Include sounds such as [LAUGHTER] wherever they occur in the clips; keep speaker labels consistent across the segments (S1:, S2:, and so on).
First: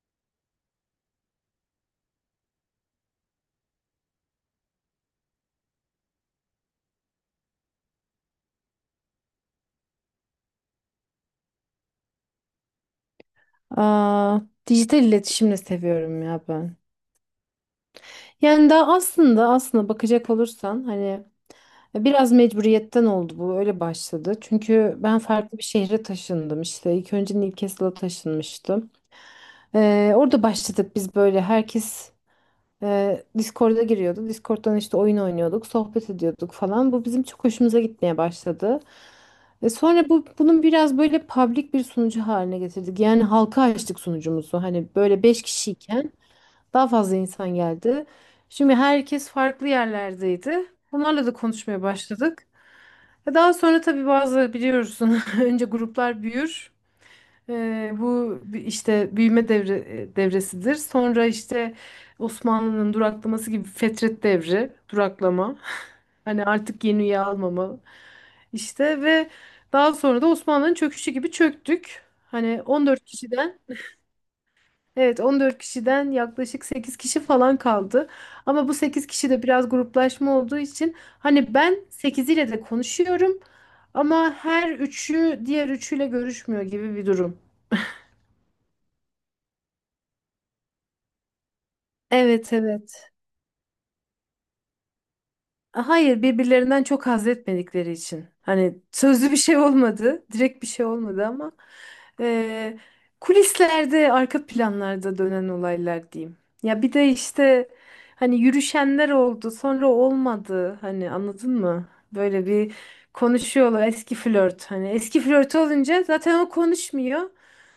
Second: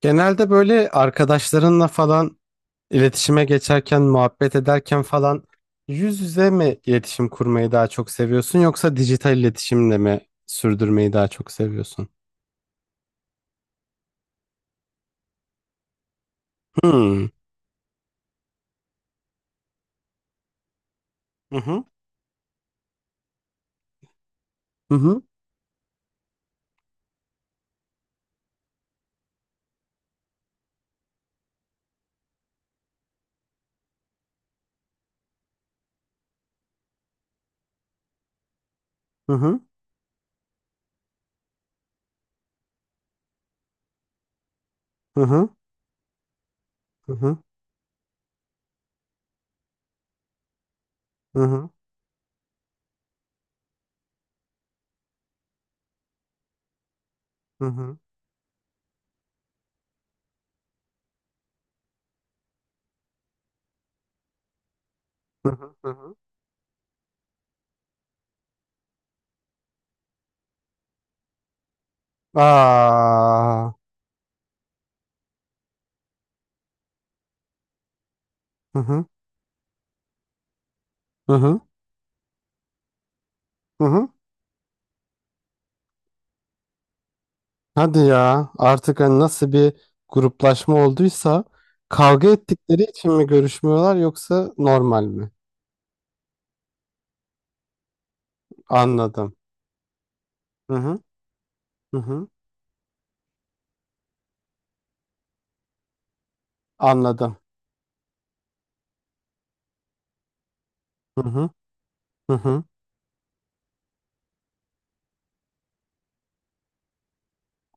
S1: Genelde böyle arkadaşlarınla falan iletişime geçerken, muhabbet ederken falan yüz yüze mi iletişim kurmayı daha çok seviyorsun yoksa dijital iletişimle mi sürdürmeyi daha çok seviyorsun?
S2: Aa, dijital iletişimle seviyorum ya ben.
S1: Hmm.
S2: Yani daha aslında bakacak olursan hani
S1: Hı hı.
S2: biraz mecburiyetten oldu, bu öyle başladı.
S1: Hı
S2: Çünkü ben
S1: hı.
S2: farklı bir şehre taşındım işte. İlk önce Newcastle'a taşınmıştım. Orada başladık biz böyle herkes Discord'a giriyordu. Discord'dan işte oyun oynuyorduk, sohbet ediyorduk falan. Bu bizim çok hoşumuza gitmeye başladı.
S1: Hı hı.
S2: Sonra bunun biraz böyle public bir sunucu haline getirdik. Yani halka açtık sunucumuzu. Hani
S1: Hı
S2: böyle 5
S1: hı.
S2: kişiyken daha
S1: Hı
S2: fazla
S1: hı.
S2: insan geldi. Şimdi herkes farklı yerlerdeydi. Onlarla da
S1: Hı hı.
S2: konuşmaya başladık. Daha sonra tabii bazı biliyorsun [LAUGHS] önce gruplar büyür.
S1: Hı
S2: E,
S1: hı.
S2: bu işte büyüme devresidir. Sonra işte Osmanlı'nın duraklaması gibi fetret devri,
S1: Hı
S2: duraklama.
S1: hı. Hı hı.
S2: [LAUGHS] Hani artık yeni üye almama. İşte ve daha sonra da Osmanlı'nın çöküşü gibi çöktük. Hani 14 kişiden.
S1: Aa.
S2: Evet, 14 kişiden yaklaşık 8 kişi falan kaldı. Ama bu
S1: Hı hı.
S2: 8 kişi de biraz gruplaşma olduğu için
S1: Hı
S2: hani
S1: hı.
S2: ben 8 ile de konuşuyorum
S1: Hı hı.
S2: ama her üçü diğer üçüyle görüşmüyor gibi bir durum.
S1: Hadi ya, artık hani nasıl bir gruplaşma olduysa, kavga
S2: Evet,
S1: ettikleri
S2: evet.
S1: için mi görüşmüyorlar yoksa normal mi?
S2: Hayır, birbirlerinden çok haz etmedikleri için. Hani sözlü
S1: Anladım.
S2: bir şey olmadı, direkt bir
S1: Hı
S2: şey
S1: hı.
S2: olmadı ama
S1: Hı hı.
S2: eee, kulislerde, arka planlarda dönen olaylar diyeyim. Ya bir de
S1: Anladım.
S2: işte hani yürüşenler oldu, sonra olmadı. Hani
S1: Hı hı.
S2: anladın mı?
S1: Hı
S2: Böyle
S1: hı.
S2: bir konuşuyorlar eski flört. Hani eski flört olunca zaten o konuşmuyor.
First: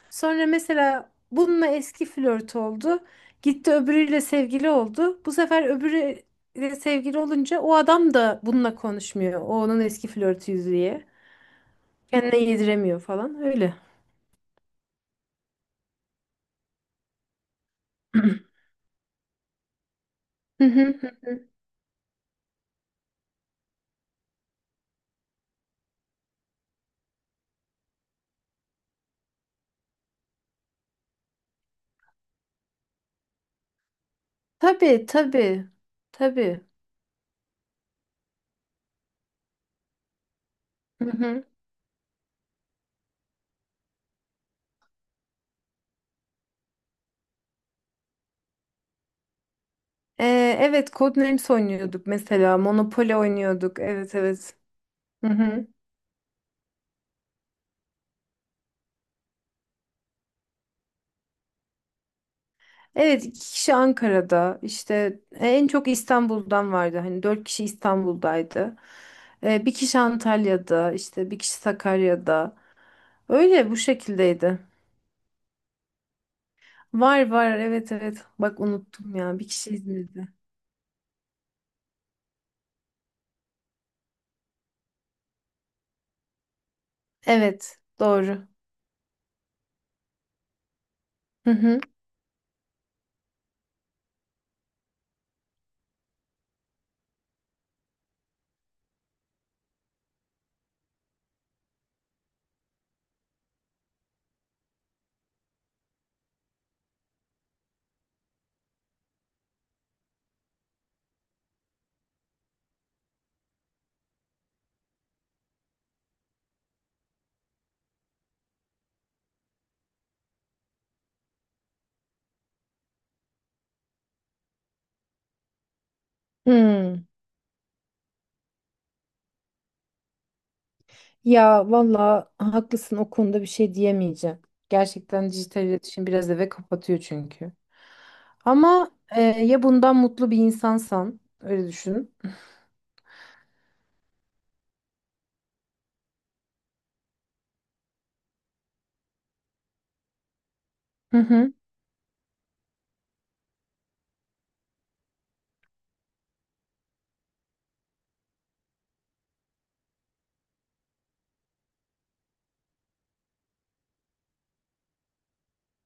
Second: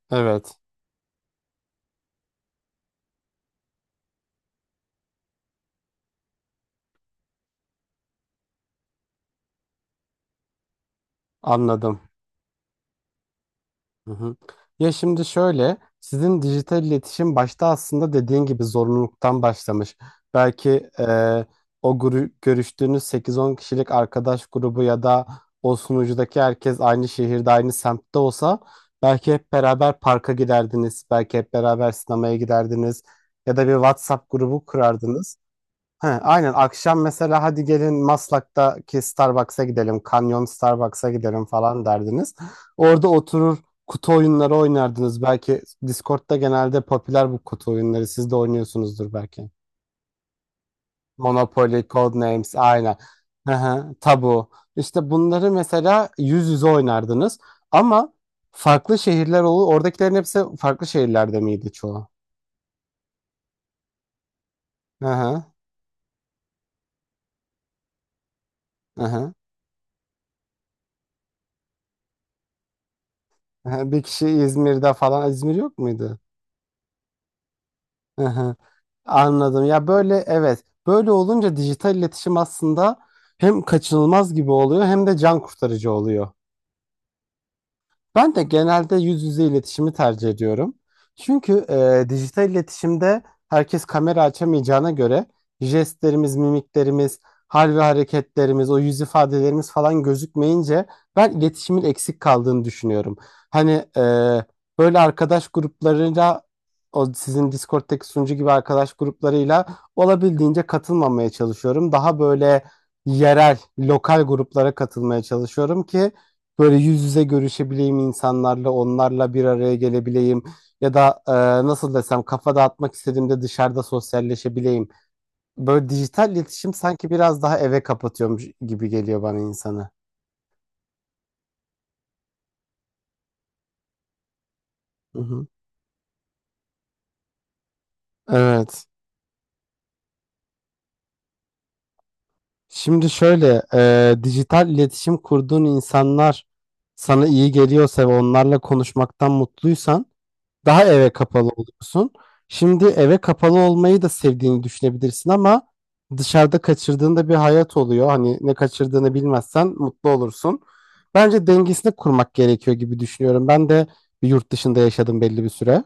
S2: Sonra
S1: Evet.
S2: mesela bununla eski flört oldu. Gitti öbürüyle sevgili oldu. Bu sefer öbürüyle sevgili olunca o adam da bununla konuşmuyor. O onun eski flörtü diye,
S1: Anladım.
S2: kendine yediremiyor falan öyle.
S1: Hı hı. Ya şimdi şöyle, sizin dijital iletişim başta aslında
S2: [CLEARS THROAT]
S1: dediğin gibi zorunluluktan başlamış.
S2: Hı
S1: Belki
S2: hı,
S1: e,
S2: hı hı.
S1: görüştüğünüz sekiz on kişilik arkadaş grubu ya da o sunucudaki herkes aynı şehirde, aynı semtte olsa belki hep beraber parka giderdiniz, belki hep beraber sinemaya giderdiniz ya da bir WhatsApp grubu
S2: Tabii,
S1: kurardınız.
S2: tabii.
S1: He, aynen
S2: Tabii.
S1: akşam mesela hadi gelin Maslak'taki Starbucks'a gidelim, Canyon
S2: Hı
S1: Starbucks'a
S2: hı.
S1: gidelim falan derdiniz. Orada oturur kutu oyunları oynardınız. Belki Discord'da genelde popüler bu kutu oyunları. Siz de oynuyorsunuzdur belki.
S2: Evet, Codenames
S1: Monopoly,
S2: oynuyorduk
S1: Codenames
S2: mesela.
S1: aynen.
S2: Monopoly
S1: Hı
S2: oynuyorduk.
S1: hı,
S2: Evet,
S1: Tabu.
S2: evet.
S1: İşte
S2: Hı
S1: bunları
S2: hı.
S1: mesela yüz yüze oynardınız. Ama farklı şehirler olur. Oradakilerin hepsi farklı şehirlerde miydi çoğu?
S2: Evet, iki kişi Ankara'da.
S1: Hı
S2: İşte
S1: hı,
S2: e, en çok İstanbul'dan vardı. Hani dört kişi İstanbul'daydı.
S1: hı hı.
S2: Bir kişi Antalya'da, işte bir kişi Sakarya'da.
S1: Hı
S2: Öyle bu
S1: hı. Bir kişi
S2: şekildeydi.
S1: İzmir'de falan. İzmir yok muydu?
S2: Var, var, evet,
S1: Hı
S2: evet.
S1: hı.
S2: Bak unuttum ya. Bir
S1: Anladım.
S2: kişi
S1: Ya böyle
S2: İzmir'de.
S1: evet. Böyle olunca dijital iletişim aslında hem kaçınılmaz gibi oluyor hem de can kurtarıcı oluyor.
S2: Evet,
S1: Ben de
S2: doğru.
S1: genelde yüz yüze iletişimi tercih ediyorum.
S2: Hı
S1: Çünkü
S2: hı.
S1: dijital iletişimde herkes kamera açamayacağına göre jestlerimiz, mimiklerimiz, hal ve hareketlerimiz, o yüz ifadelerimiz falan gözükmeyince ben iletişimin eksik kaldığını düşünüyorum. Hani e, böyle arkadaş gruplarıyla, o sizin Discord'daki sunucu gibi arkadaş gruplarıyla olabildiğince katılmamaya çalışıyorum. Daha böyle yerel, lokal gruplara katılmaya çalışıyorum ki böyle yüz yüze görüşebileyim insanlarla, onlarla bir araya gelebileyim ya da nasıl desem kafa dağıtmak istediğimde dışarıda sosyalleşebileyim. Böyle dijital iletişim
S2: Hmm.
S1: sanki biraz daha eve kapatıyormuş gibi geliyor bana insanı.
S2: Ya valla haklısın, o konuda bir şey diyemeyeceğim.
S1: Hı
S2: Gerçekten
S1: hı.
S2: dijital iletişim biraz eve kapatıyor çünkü.
S1: Evet.
S2: Ama ya bundan mutlu bir insansan, öyle düşün.
S1: Şimdi şöyle, dijital iletişim kurduğun insanlar sana iyi geliyorsa ve onlarla konuşmaktan mutluysan daha eve
S2: Hı
S1: kapalı
S2: hı.
S1: oluyorsun. Şimdi eve kapalı olmayı da sevdiğini düşünebilirsin ama dışarıda kaçırdığında bir hayat oluyor. Hani ne kaçırdığını bilmezsen mutlu olursun. Bence dengesini kurmak gerekiyor gibi düşünüyorum. Ben de bir yurt dışında yaşadım belli bir süre.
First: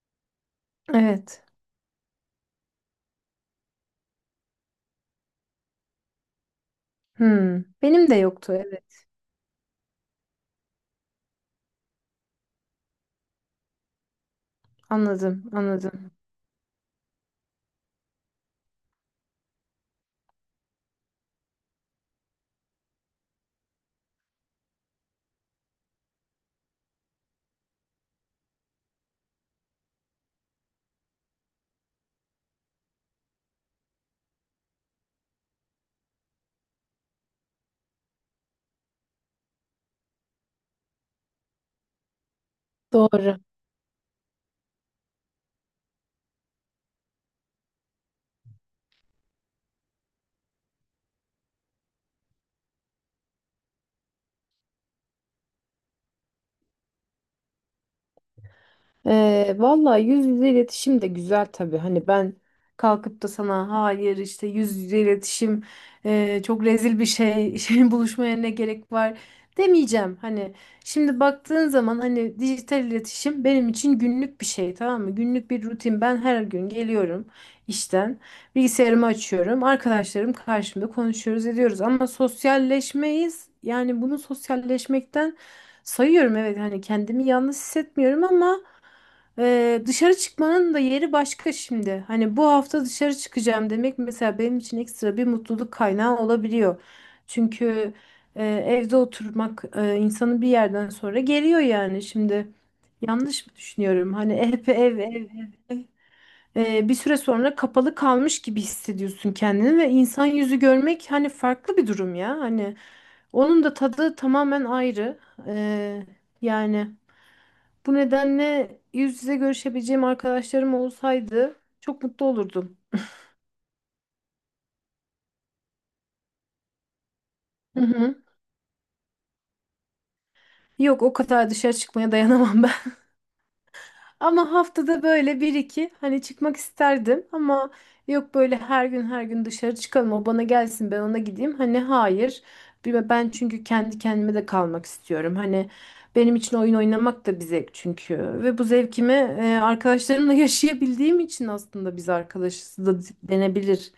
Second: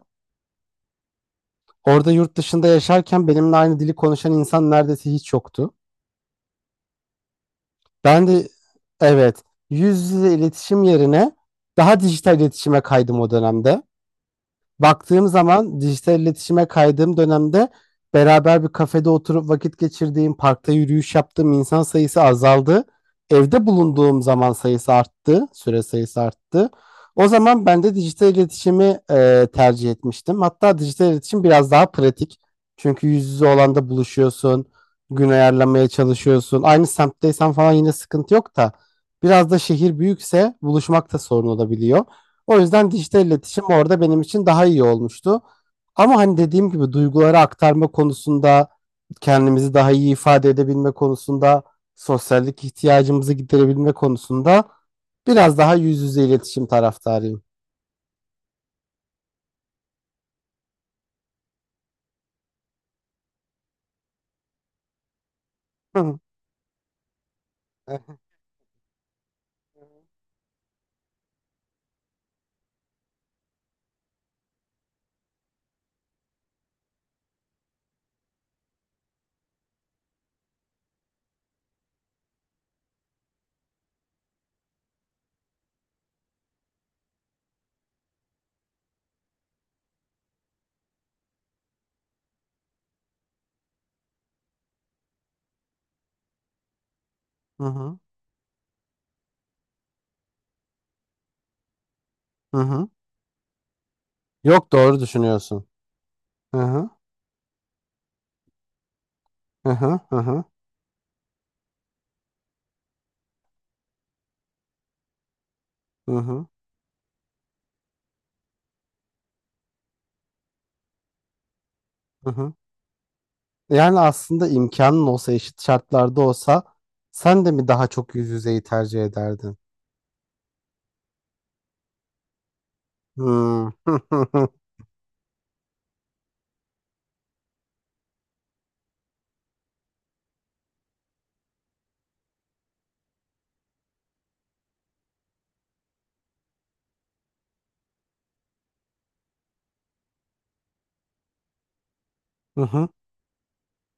S2: Evet.
S1: Orada yurt dışında yaşarken benimle aynı dili konuşan insan neredeyse hiç yoktu.
S2: Hmm. Benim de
S1: Ben de
S2: yoktu. Evet.
S1: evet, yüz yüze iletişim yerine daha dijital iletişime kaydım o dönemde. Baktığım
S2: Anladım,
S1: zaman
S2: anladım.
S1: dijital iletişime kaydığım dönemde beraber bir kafede oturup vakit geçirdiğim, parkta yürüyüş yaptığım insan sayısı azaldı. Evde bulunduğum zaman sayısı arttı, süre sayısı arttı. O zaman ben de dijital iletişimi tercih etmiştim. Hatta dijital iletişim biraz daha pratik. Çünkü yüz yüze olan da buluşuyorsun, gün ayarlamaya çalışıyorsun. Aynı semtteysen falan yine sıkıntı yok da biraz da şehir büyükse buluşmak da sorun olabiliyor. O yüzden dijital
S2: Doğru.
S1: iletişim orada benim için daha iyi olmuştu. Ama hani dediğim gibi duyguları aktarma konusunda, kendimizi daha iyi ifade edebilme konusunda, sosyallik ihtiyacımızı giderebilme konusunda biraz daha yüz yüze iletişim taraftarıyım.
S2: Vallahi yüz yüze iletişim de güzel tabii. Hani ben kalkıp da sana hayır işte yüz yüze iletişim
S1: Hı hı.
S2: çok rezil bir şey, [LAUGHS] şey buluşmaya ne gerek var demeyeceğim. Hani şimdi baktığın zaman hani dijital iletişim benim için günlük bir şey, tamam mı? Günlük bir rutin. Ben her gün geliyorum işten, bilgisayarımı açıyorum. Arkadaşlarım karşımda, konuşuyoruz ediyoruz ama sosyalleşmeyiz. Yani bunu sosyalleşmekten sayıyorum, evet, hani kendimi yalnız hissetmiyorum ama dışarı çıkmanın da yeri başka şimdi. Hani bu hafta dışarı çıkacağım demek mesela benim için ekstra bir mutluluk kaynağı olabiliyor.
S1: Hı
S2: Çünkü
S1: hı.
S2: evde oturmak insanı bir yerden sonra geriyor yani. Şimdi
S1: Hı.
S2: yanlış mı düşünüyorum? Hani hep
S1: Yok,
S2: ev
S1: doğru
S2: ev ev
S1: düşünüyorsun.
S2: ev.
S1: Hı hı.
S2: Bir süre sonra kapalı kalmış gibi hissediyorsun
S1: Hı
S2: kendini ve
S1: hı. Hı
S2: insan
S1: hı.
S2: yüzü görmek hani farklı bir durum ya. Hani onun da tadı tamamen ayrı. Ee,
S1: Hı hı.
S2: yani. Bu nedenle yüz yüze görüşebileceğim arkadaşlarım olsaydı çok mutlu
S1: Hı hı.
S2: olurdum.
S1: Yani aslında imkanın olsa, eşit şartlarda olsa sen de mi
S2: Hı
S1: daha çok
S2: hı.
S1: yüz yüzeyi tercih ederdin?
S2: Yok, o kadar dışarı çıkmaya dayanamam. [LAUGHS]
S1: Hmm.
S2: Ama haftada böyle bir iki hani çıkmak isterdim ama yok, böyle her gün her gün dışarı çıkalım, o bana gelsin ben ona gideyim. Hani hayır. Ben çünkü kendi kendime de kalmak istiyorum. Hani benim için oyun oynamak da bir zevk çünkü ve bu zevkimi arkadaşlarımla [LAUGHS] yaşayabildiğim için aslında biz arkadaşız
S1: [LAUGHS]
S2: da denebilir.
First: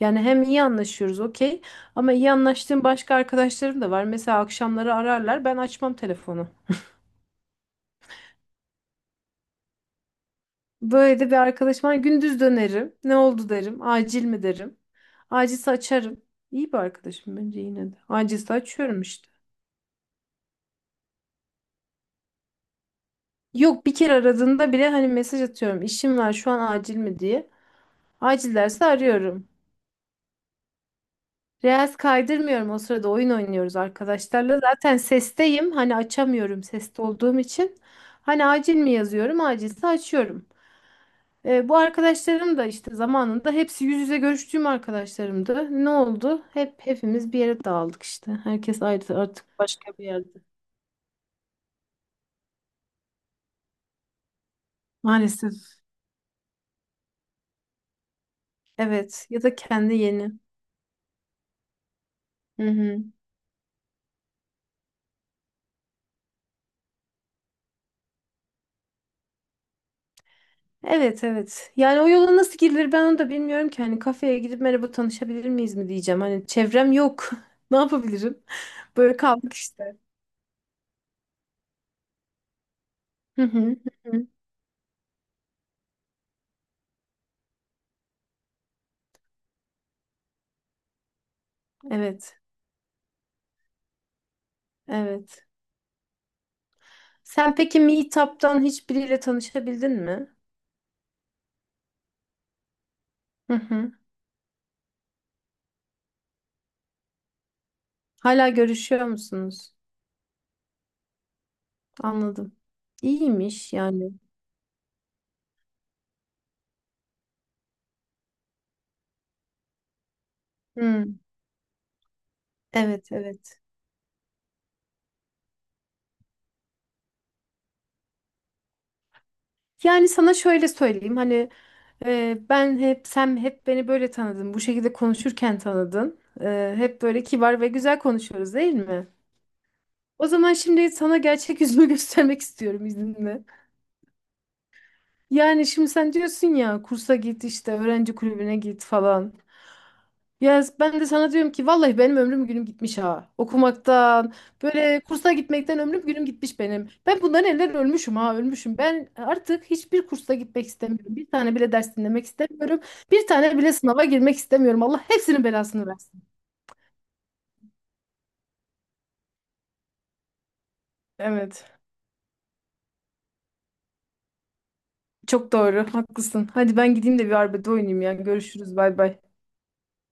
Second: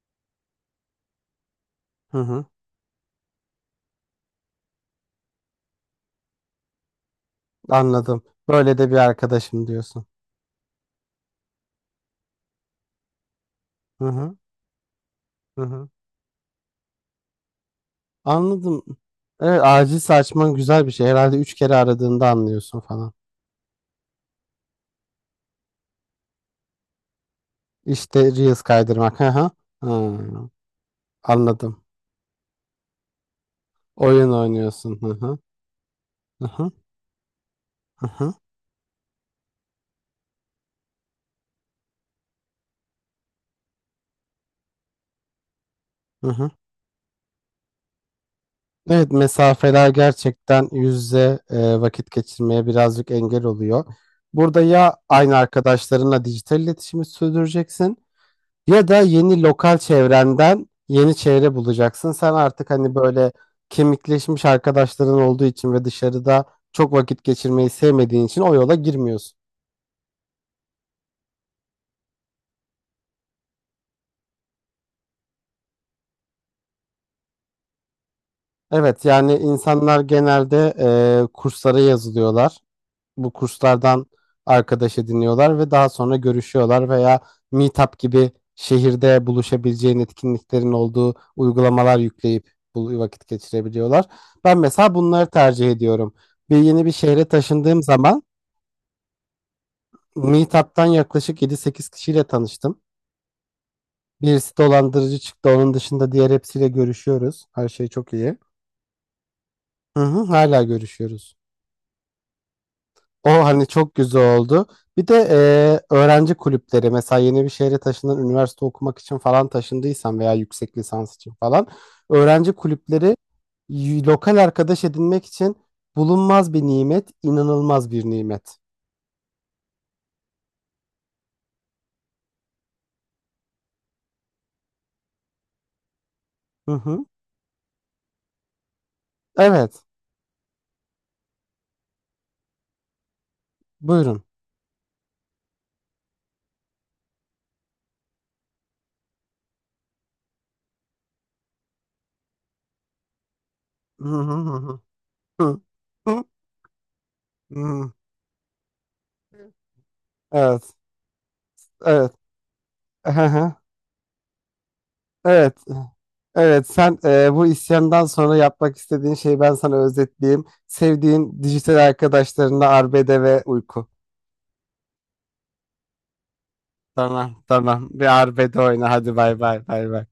S2: Yani hem iyi anlaşıyoruz, okey, ama
S1: Hı
S2: iyi
S1: hı.
S2: anlaştığım başka arkadaşlarım da var. Mesela akşamları ararlar, ben açmam telefonu.
S1: Anladım. Böyle de bir arkadaşım diyorsun.
S2: Böyle de bir arkadaşım var. Gündüz dönerim. Ne oldu derim.
S1: Hı
S2: Acil
S1: hı.
S2: mi derim.
S1: Hı
S2: Acilse
S1: hı.
S2: açarım. İyi bir arkadaşım bence yine de. Acilse
S1: Anladım.
S2: açıyorum işte.
S1: Evet, acil açman güzel bir şey. Herhalde üç kere aradığında anlıyorsun falan.
S2: Yok, bir kere aradığında bile hani mesaj atıyorum. İşim var şu an, acil mi diye.
S1: İşte
S2: Acil
S1: Reels
S2: derse
S1: kaydırmak. Hı
S2: arıyorum.
S1: hı. Hı. Anladım.
S2: Reels kaydırmıyorum, o sırada oyun oynuyoruz
S1: Oyun
S2: arkadaşlarla. Zaten
S1: oynuyorsun. Hı hı.
S2: sesteyim. Hani
S1: Hı
S2: açamıyorum
S1: hı.
S2: seste olduğum için.
S1: Hı hı.
S2: Hani acil mi yazıyorum. Acilse açıyorum. Bu arkadaşlarım da işte zamanında hepsi yüz yüze görüştüğüm arkadaşlarımdı. Ne
S1: Hı
S2: oldu?
S1: hı.
S2: Hepimiz bir yere dağıldık işte. Herkes
S1: Evet,
S2: ayrı artık
S1: mesafeler
S2: başka bir yerde.
S1: gerçekten yüz yüze vakit geçirmeye birazcık engel oluyor. Burada ya aynı
S2: Maalesef.
S1: arkadaşlarınla dijital iletişimi sürdüreceksin, ya da
S2: Evet. Ya
S1: yeni
S2: da
S1: lokal
S2: kendi yeni.
S1: çevrenden yeni çevre bulacaksın. Sen
S2: Hı
S1: artık hani
S2: hı.
S1: böyle kemikleşmiş arkadaşların olduğu için ve dışarıda çok vakit geçirmeyi sevmediğin için o yola girmiyorsun.
S2: Evet, evet. Yani o yola nasıl girilir ben onu da bilmiyorum ki. Hani kafeye gidip merhaba tanışabilir miyiz mi diyeceğim. Hani çevrem yok. [LAUGHS] Ne yapabilirim?
S1: Evet,
S2: Böyle
S1: yani
S2: kaldık işte.
S1: insanlar genelde kurslara yazılıyorlar. Bu
S2: Hı hı.
S1: kurslardan
S2: Hı hı.
S1: arkadaş ediniyorlar ve daha sonra görüşüyorlar, veya Meetup gibi şehirde buluşabileceğin etkinliklerin olduğu uygulamalar
S2: Evet.
S1: yükleyip bu vakit geçirebiliyorlar. Ben mesela bunları
S2: Evet.
S1: tercih ediyorum. Bir yeni bir şehre
S2: Sen peki
S1: taşındığım zaman
S2: Meetup'tan hiçbiriyle tanışabildin mi?
S1: Meetup'tan yaklaşık yedi sekiz kişiyle tanıştım.
S2: Hı hı.
S1: Birisi dolandırıcı çıktı. Onun dışında diğer hepsiyle görüşüyoruz. Her şey çok iyi.
S2: Hala görüşüyor musunuz?
S1: Hı hı, hala görüşüyoruz.
S2: Anladım.
S1: O hani
S2: İyiymiş
S1: çok
S2: yani.
S1: güzel oldu. Bir de öğrenci kulüpleri, mesela yeni bir şehre taşınan üniversite okumak için falan taşındıysan veya yüksek lisans
S2: Hmm,
S1: için falan, öğrenci
S2: evet,
S1: kulüpleri
S2: evet.
S1: lokal arkadaş edinmek için bulunmaz bir nimet, inanılmaz bir nimet.
S2: Yani sana şöyle söyleyeyim hani ben hep sen hep beni böyle tanıdın, bu şekilde konuşurken tanıdın
S1: Hı
S2: E, Hep
S1: hı.
S2: böyle kibar ve güzel konuşuyoruz değil mi?
S1: Evet,
S2: O zaman şimdi sana gerçek yüzümü [LAUGHS] göstermek istiyorum izninle.
S1: buyurun.
S2: Yani şimdi sen diyorsun ya kursa git işte öğrenci kulübüne git falan. Ya ben de sana diyorum ki vallahi benim ömrüm günüm gitmiş ha.
S1: Hı hı
S2: Okumaktan,
S1: hı hı.
S2: böyle kursa
S1: Hı.
S2: gitmekten ömrüm
S1: Hı.
S2: günüm gitmiş benim. Ben bundan eller
S1: Hı.
S2: ölmüşüm ha, ölmüşüm. Ben artık hiçbir kursa
S1: Evet,
S2: gitmek istemiyorum. Bir tane bile ders
S1: evet.
S2: dinlemek istemiyorum.
S1: Hı
S2: Bir
S1: hı.
S2: tane bile sınava girmek istemiyorum. Allah hepsinin
S1: Evet.
S2: belasını versin.
S1: Evet, sen bu isyandan sonra yapmak istediğin şeyi ben sana özetleyeyim. Sevdiğin
S2: Evet.
S1: dijital arkadaşlarınla arbede ve uyku.
S2: Çok doğru, haklısın. Hadi ben gideyim de bir
S1: Tamam,
S2: arbede
S1: tamam.
S2: oynayayım
S1: Bir
S2: ya.
S1: arbede
S2: Görüşürüz,
S1: oyna.
S2: bay
S1: Hadi
S2: bay.
S1: bay bay bay bay.